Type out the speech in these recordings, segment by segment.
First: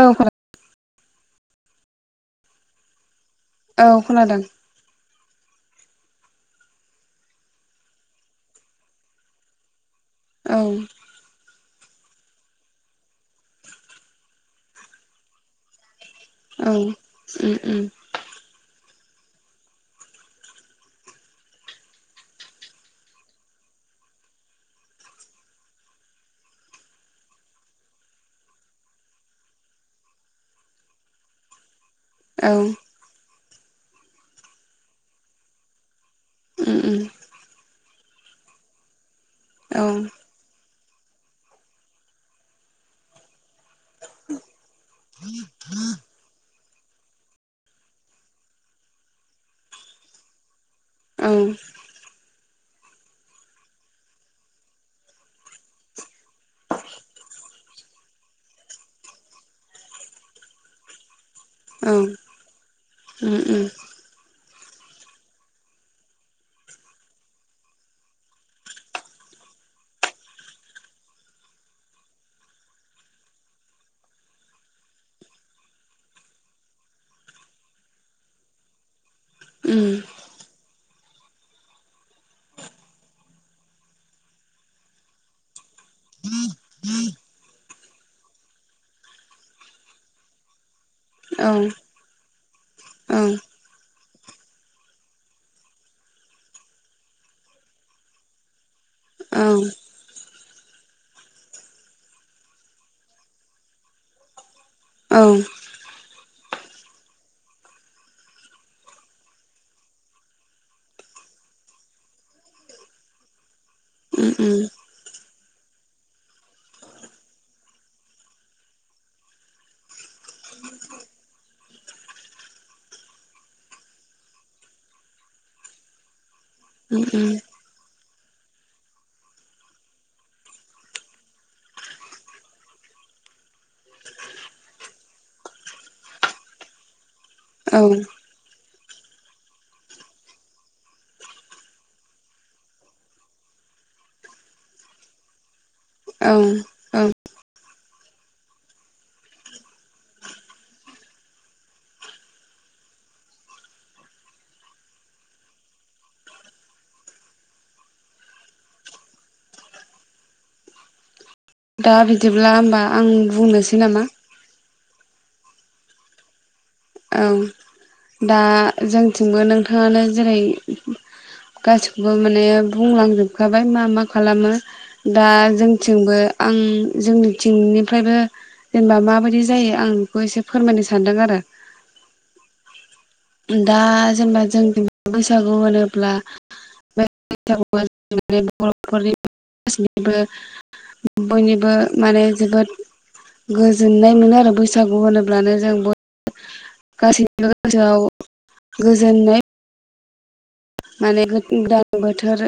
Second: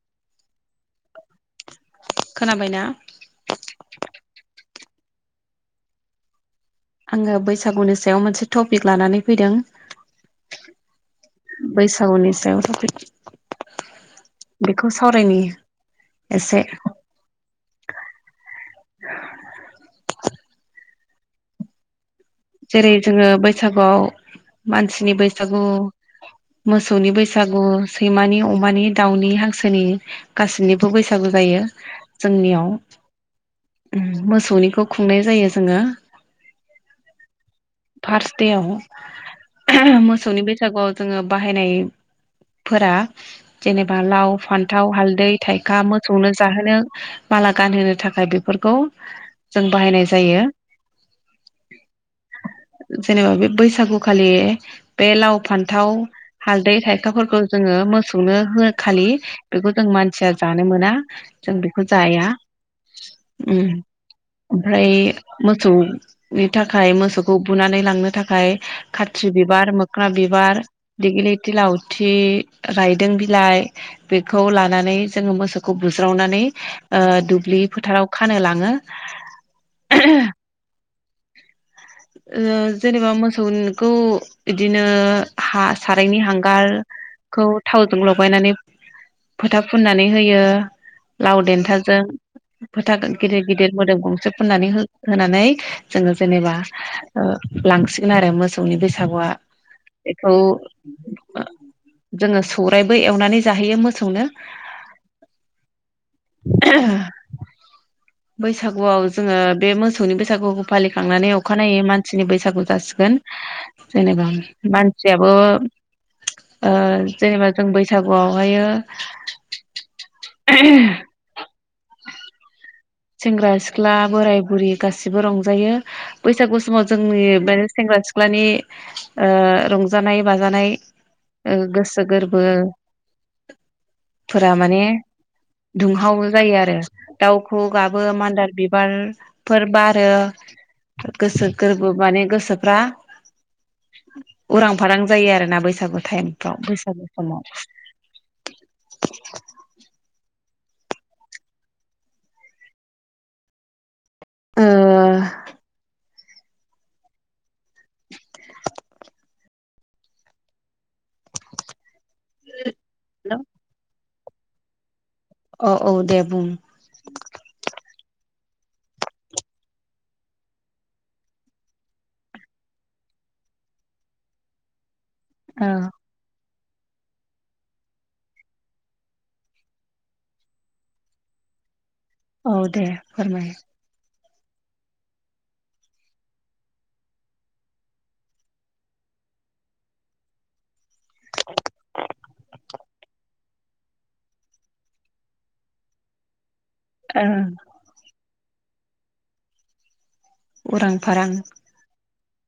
औ खो खोनाबायना औ खोनादों आङो बैसागुनि सायाव मोनसे टपिक लानानै फैदों औ बैसागुनि सायाव थपिक बेखौ सावरायनि एसे औ ओम ओम जेरै जोङो बैसागुआव मानसिनि बैसागु मोसौनि बैसागु सैमानि अमानि दाउनि हांसोनि गासैनिबो बैसागु जायो औ जोंनियाव मोसौनिखौ खुंनाय जायो जोङो उम उम फार्स्ट देयाव औ ओहोम मोसौनि बै बैसागुआव जोङो बाहायनायफोरा जेनेबा लाव फान्थाव हालदै थाइखा मोसौनो जाहोनो माला गानहोनो थाखाय बेफोरखौ जों बाहायनाय जायो औ जेनेबा बे बैसागु खालि बे लाव फान्थाव हालदै थाइखाफोरखौ जोङो मोसौनो हो खालि बेखौ जों मानसिया जानो मोना जों बेखौ औ जाया उम उम ओमफ्राय मोसौनि थाखाय मोसौ खौ बुनानै लांनो थाखाय खाथ्रि बिबार मोख्ना बिबार दिग्लिथि लावथि रायदों बिलाइ बेखौ लानानै जोङो मोसौखौ बुज्रावनानै ओ दुब्लि फोथाराव खानो लाङो उम ओहोम ओ जेनेबा मोसौखौ बिदिनो हा सारायनि हांगारखौ थावजों लगायनानै फोथा फुननानै होयो। औ लाव देन्थाजों फोथा औ गिदिर गिदिर मोदोम गंसे [unintelligible] फुननानै होनानै जोङो जेनेबा ओ लांसिगोन आरो मोसौनि बैसागुआ औ औ जोङो सौरायबो एवनानै जाहोयो मोसौनो औ [inaudible] बैसागुआव जोङो बे मोसौनि बैसागुखौ फालिखांनानै अखानायै मानसिनि बैसागु जासिगोन उम जेनेबा उम मानसिया बो ओ जेनेबा जों बैसागुआव हाययो [inaudible] सेंग्रा सिख्ला बोराइ बुरि गासैबो रंजायो। बैसागु समाव उम जोंनि लाइमोन सेंग्रा सिख्ला सिख्लानि ओ रंजानाय बाजानाय ओ गोसो गोरबो फोरा माने दुंहाव जायो आरो दाउ खौऔ उम गाबो औ मान्दार बिब बारफोर बारो गोसो गोरबो माने गोसोफ्रा उरां फारां जायो आरोना बै बैसागु औ टाइमफ्राव बैसागु [unintelligible] ओ दा बिदिब्ला होमबा आं बुंनोसै नामा अ औ दे बुं औ दा जोंथिंबो नोंथाङानो जेरै गासिखौबो माने बुंलांजोबखाबाय मा मा खालामो दा औ जोंथिंबो ओं जोंनि थिंनिफ्रायबो जेनेबा माबायदि जायो आं बेखौ एसे फोरमायनो सानदों आरो औ दे फोरमाय [unintelligible] गासिनिबो बयनिबो माने जोबोर गोजोननाय मोनो आरो बैसागु होनोब्लानो जों ब ओ गासैनिबो गोसोआव गोजोननाय उरां माने फारां गोदान बोथ थोर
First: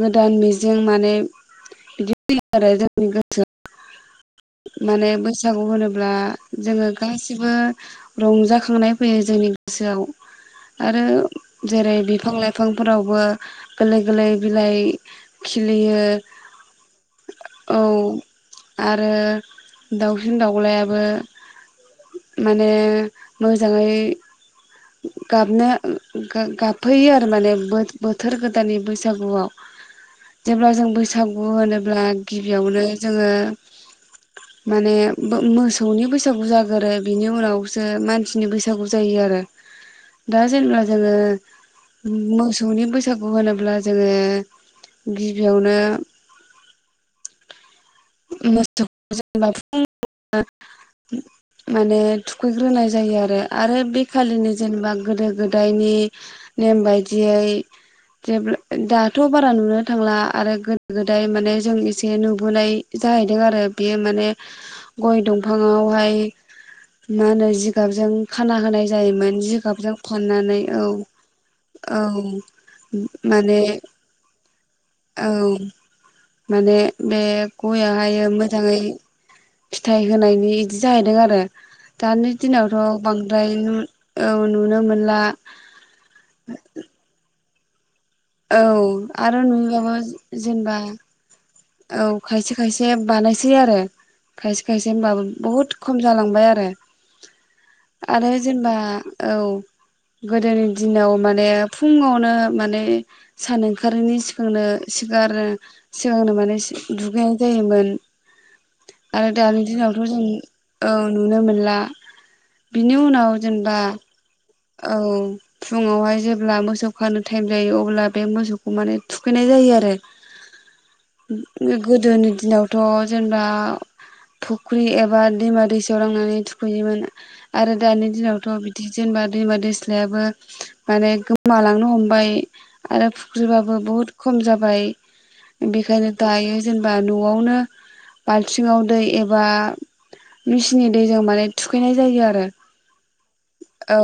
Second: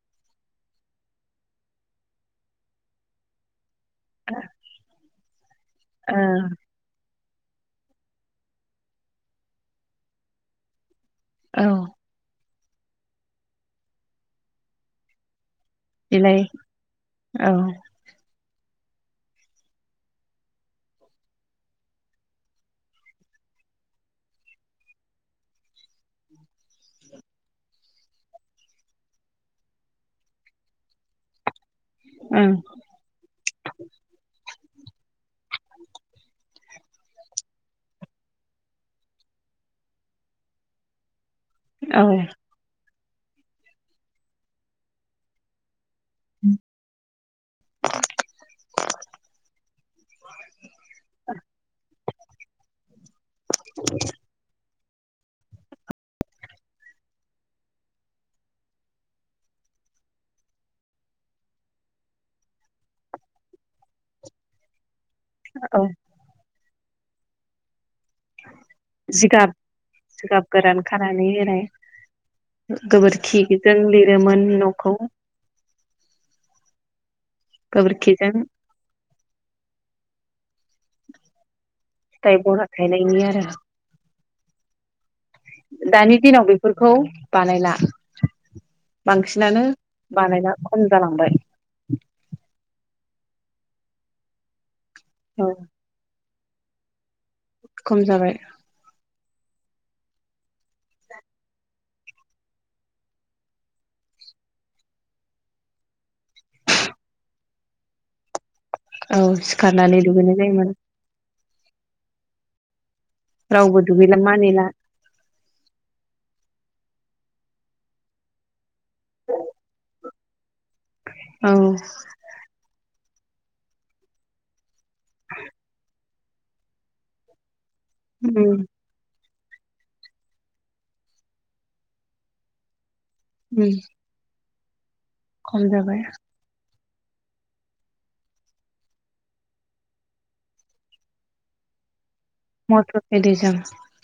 गोदान मिजिं माने बिदि फैयो आरो जोंनि गोसोआव माने बैसागु होनोब्ला ओ जोङो गासिबो रंजाखांनाय फैयो जोंनि गोसोआव आरो औ जेरै बिफां-लाइ फांफोरावबो गोललै गोललै बिलाइ खिलियो बिलाइ औ। ओ दाउसिन दाउलायाबो माने मोजाङै गाबनो गा-गाबफैयो आरो माने बोथ बोथोर गोदाननि बैसागुआव जेब्ला जों बैसागु होनो ब्ला ओं गिबियावनो जोङो माने बो मोसौनि बैसागु जागोरो बिनि उनावसो मानसिनि बैसागु जायो आरो। दा जेनेबा जोङो औ मोसौनि बैस सागु होनोब्ला जोङो गिबियावनो मोसौखौ [unintelligible] माने थुखैग्रोनाय जायो आरो। आरो बे नि जेनेबा गोदो गोदायनि नेम बायदियै जेब्ला दाथ' बारा नुनो थांला आरो गोदो गोदाय माने जों एसे नुबोनाय जाहैदों आरो बेयो माने गय औ दंफाङावहाय मा होनो जिगाबजों खाना होनाय जायोमोन जिगाब जिगाबजों जिगाब फाननानै गोरान औ खानानै होनाय औ माने गोबोरखिजों लिरोमोन न'। औ। माने बे गययावहायो गोबोरखिजों मोजाङै फिथाइ होनो नि इदि जाहैदों आरो। दानि फिथाइ बरा दिनावथ' थायनायनि आरो बांद्राय नु औ नुनो मोनो दानि दिनाव बेफोरखौ बानायला। औ आरो बांसिनानो नुयोबाबो बानायला जेनेबा खम जालांबाय औ खायसे खायसे या बानायसै आरो खायसे खायसे होनबाबो औ बुहुत खम जालांबाय आ रो। खम आरो जाबाय जेनेबा औ गोदोनि दिनाव माने फुङावनो माने सान ओंखारनि सिगांनो सिगां सिगांनो माने एसे दुगैनाय जायोमोन। औ आरो दानि दिनावथ' सिखारनानै जों दुगैनाय जायोमोन औ नुनो मोनो। ला बिनि उनाव जेनेबा रावबो दुगैला मानिला औ फुुङावहाय जेब ब्ला मोसौ खानो टाइम जायो अब्ला बे मोसौखौ माने थुखैनाय जायो आरो। औ [unintelligible] गोदोनि दिनावथ' जेनेबा धुप फुख्रि एबा दैमा-दैसायाव लां नानै थुखैयोमोन। आरो दानि दिनावथ' उम बिदि जेनेबा दैमा -दैस्लायाबो माने गोमालांनो हमबाय। आरो उम फुख्रिबाबो बहुत खम जा बाय। खम जाबाय बेखायनो दायो जेनेबा न'आवनो बाल्थिङाव दै एबा मेसिननि दैजों माने थुखैनाय जायो आर मटर एरिजों। औ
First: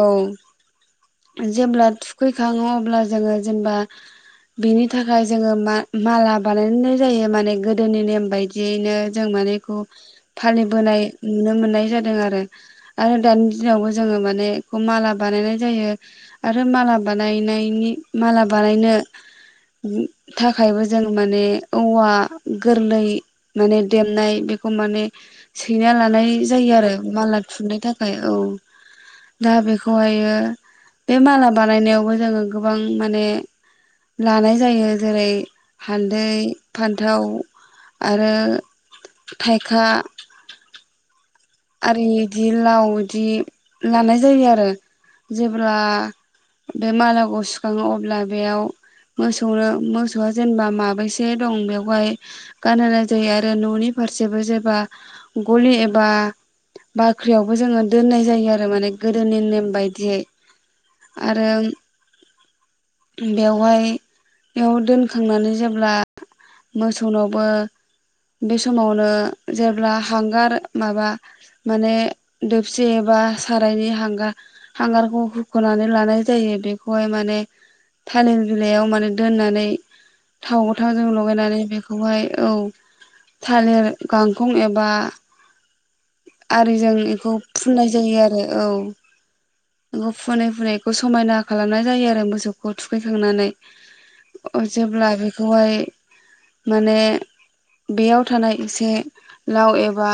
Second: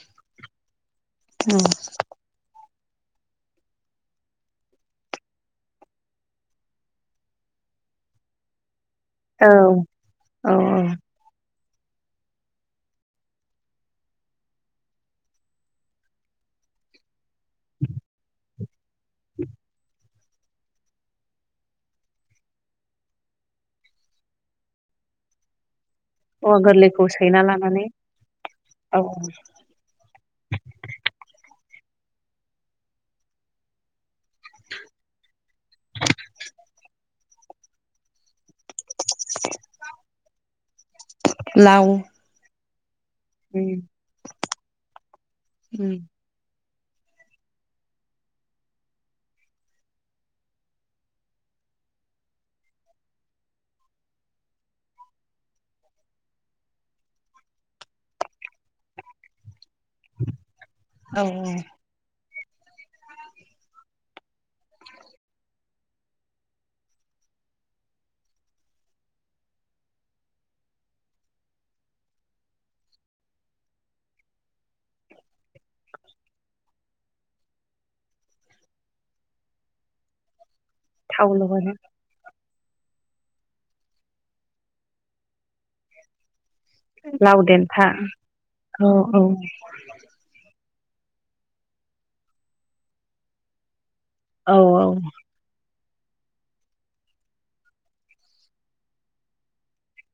औ जेब्ला थुखैखाङो अ ब्ला जोङो जेनेबा बिनि थाखाय जोङो मा-माला बानायनाय जायो माने गोदोनि नेम बायदियैनो जों औ माने एखौ औ फालिबोनाय नुनो मोननाय जादों आरो आरो दानि दिनावबो जोङो माने माला बानायनाय जायो आरो माला बा नायनायनि माला बानायनो उम थाखायबो जों माने औवा गोरलै माने देमनाय बेखौ माने सैना ला नाय औवा जायो आरो गोरलैखौ माला सैना थुनो लानानै थाखाय औ। औ बेखौहायो बे माला बानायनायावबो जोङो गोबां माने लानाय जायो जेरै हाल्दै फान्थाव आरो थायका। लाव आरो इदि लाव बिदि उम लानाय जायो आरो जेब्ला उम बे मालाखौ सुखाङो अब्ला बेयाव मोसौनो मोसौआ जेनेबा माबैसे दं बेवहाय गानहोनाय जायो आरो न'नि फारसेबो जेबा गलि एबा बाख्रियावबो जोङो दोननाय जायो आरो माने गोदोनि नेम बायद। दियै औ आरो औ बेवहाय बेयाव दोनखांनानै जेब्ला मोसौनावबो बे समावनो जेब्ला हांगार माबा माने दोबसि एबा सारायनि हांगार हांगारखौ होख'नानै लानाय जायो बेखौहाय माने थालिर बिलाइयाव माने दोननानै थाव गोथावजों थाव लगायनानै लगायना बेखौहाय औ थालिर गांखं एबा आरिजों बेखौ लाव देन्था फुननाय जायो आरो औ बेखौ फुनै फुनै बे समायना खालामनाय जायो आरो मोसौखौ थुखैखांनानै औ जेब्ला बेखौहाय माने बेयाव थानाय एसे लाव एबा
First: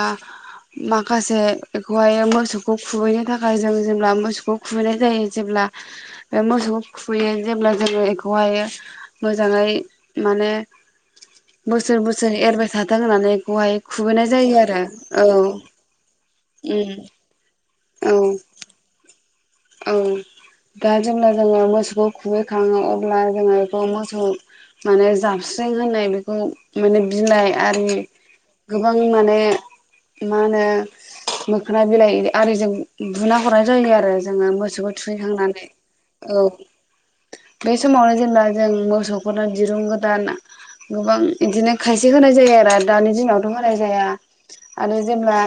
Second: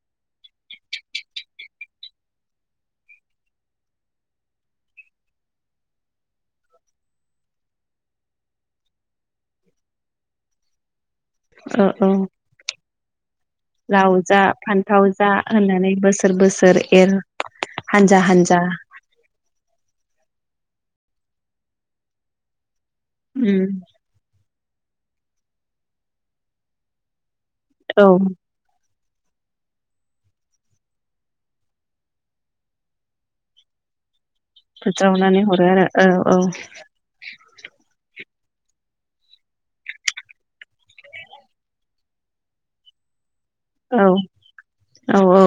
माखासे बेखौहाय मोसौखौ खुबैनो थाखाय जों जेब्ला मोसौखौ खुबैनाय जायो जेब्ला बे मोसौखौ खुबैयो जेब्ला जोङो बेखौहाय मोजाङै माने औ बोसोर औ बोसोर एरबाय था थों होननानै बेहाय खुबोनाय जायो आरो औ नानै बोसोर बोसोर उम एर औ हानजा हानजा औ दा जेब्ला जोङो मोसौखौ खुबैखाङो अब्ला ब्ला उम जोङो मोसौ माने जाबस्रिं होनाय बेखौ माने बिलाइ आरो औ गोबां माने मा होनो मोखोना बिलाइ आरिजों बुना हरनाय जायो आरो जो मोसौखौ फोज्रावनानै हरो थुखैखांनानै आरो औ बे समावनो होनब्ला जों मोसौ गोदान दिरुं गोदान गोबां बिदिनो खायसे होनाय जायो आरो दानि दिनावथ' होनाय जाया औ औ आरो औ जेनेबा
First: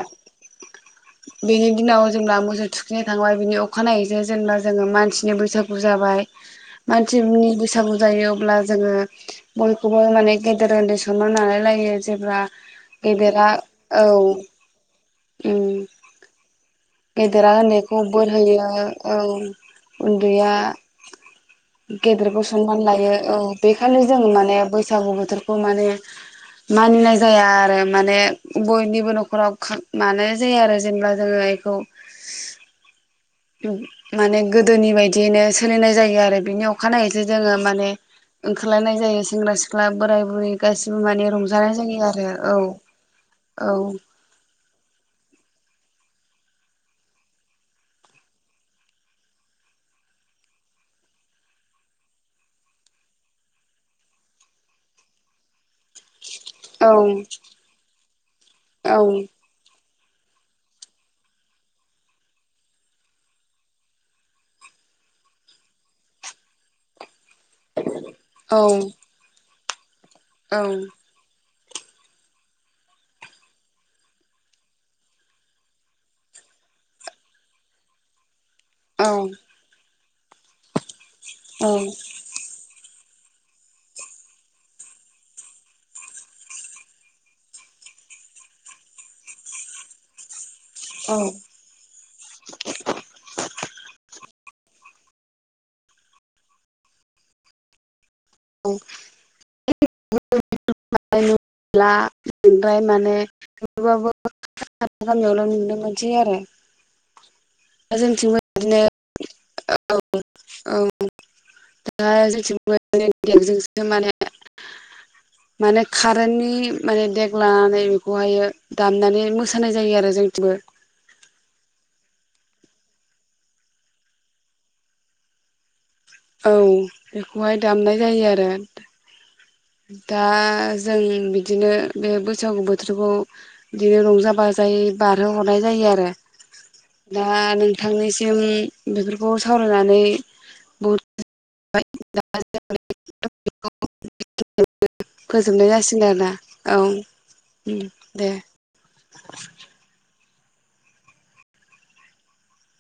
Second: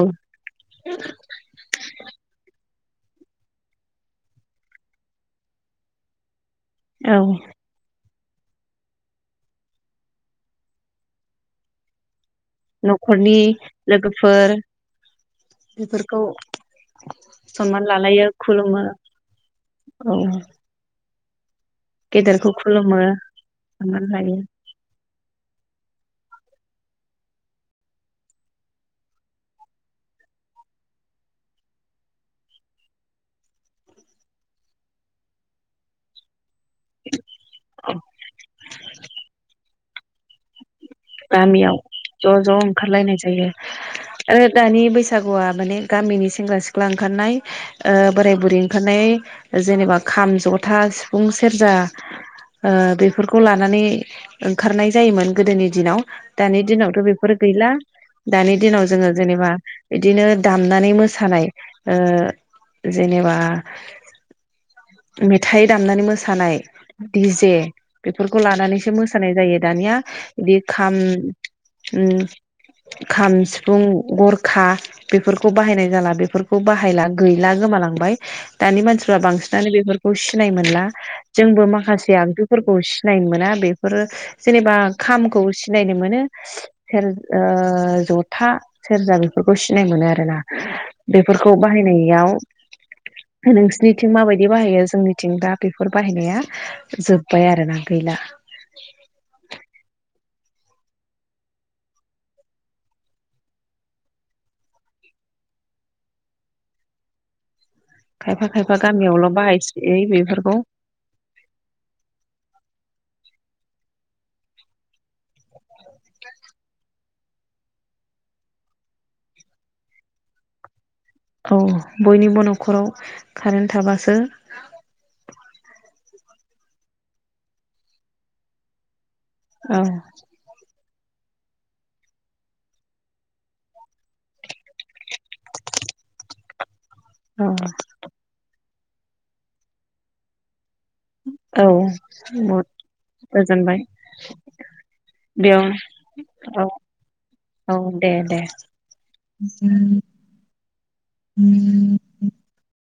बेनि दिनाव जे मोसौ थु बिनि थांबाय बिनि अ खानायैजों जेनेबा जोङो मानसिनि बैसागु जाबाय औ मानसिनि बैसागु जायो अब्ला जोङो बयखौबो माने गेदेर उन्दै सनमान नालायलायो जेब्ला नखरनि गेदेरा औ लोगोफोर उम बेफोरखौ गेदेरा सनमान उन्दैखौ बोर लालायो होयो खुलुम औ औ उन्दैया गेदेरबो गेदेरखौ सनमान खुलुमो लायो औ बेखायनो सनमान जों लायो माने बैसागु बेखौ माने मानिनाय जाया आरो माने बयनिबो न'खराव मानाय जाया आरो जेनेबा जोङो बेखौ माने गोदोनि बायदियैनो सोलिनाय जायो आरो बिनि अ खानायैसो जोङो माने ओंखारलायनाय जायो सेंग्रा सि क्लाब बोराय बुरै गासिबो माने रंजानाय गामियाव जायो आरो ज ज औ ओंखारलायनाय जायो ओद दानि बैसागुआ माने गामिनि सेंग्रा सिख्ला ओंखारनाया ओ बोराय बुरै ओंखारनाय जेनेबा खाम जथा सिफुं सेरजा बेफोरखौ लानानै ओंखारनाय जायोमोन गोदोनि दिनाव दानि औ दिनावथ बेफोर गैला दानि दिनाव औ जोङो जेनेबा इदिनो दामनानै मोसानाय ओ जेनेबा मेथाइ दामनानै मोसानाय द डिजजे बेफोरखौ औ लानानैसो मोसानाय जायो दानिया बिदि औ खाम ओम खाम सिफुं गरखा बेफोरखौ बाहायनाय जाला बेफोरखौ बाहायला गैला गोमालांबाय दानि मानसिफ्रा औ बांसिनानो बेफोर सिनाय मोनला जोंबो माखासे आगजुफोरखौ नायनो मोना बेफोरो जेनेबा खामखौ सिनायनो मोनो सेरज ओ जथा सेरजा बेफोरखौ सिनायनो मोनो आरोना बेफोरखौ बाहायनायाव नोंसिनिथिं माबायदि बिदि बाहायो जोंनिथिं दा बेफोर बाहायनाया जोब्बाय आरोना गैला औ [unintelligible] नुला मोनबाय माने थबाबो गामियावल नुनो मोनसै आरो दा जोंथिंबो खायफा खायफा बिदिनो गामियावल बाहायसयै बेफोरखौ औ ज देगजोंसो माने माने कारेन्टनि माने देग लानानै बेखौहायो दामनानै मोसानाय जायो आरो जोंथिबो औ बयनिबो नखराव कारेन्ट थाबासो औ बेखौहाय दामनाय जायो आरो औ दा जों बिदिनो बे बैसागु बोथोरखौ बिदिनो रंजा बाजायै बारहोहरनाय जायो आरो दा औ नोंथांनिसिम बेफोरखौ सावरायनानै बहुद औ बहुद गोजोनबाय। फोजोबनाय बेयाव जासिगोन आरोना औ दे [inaudible]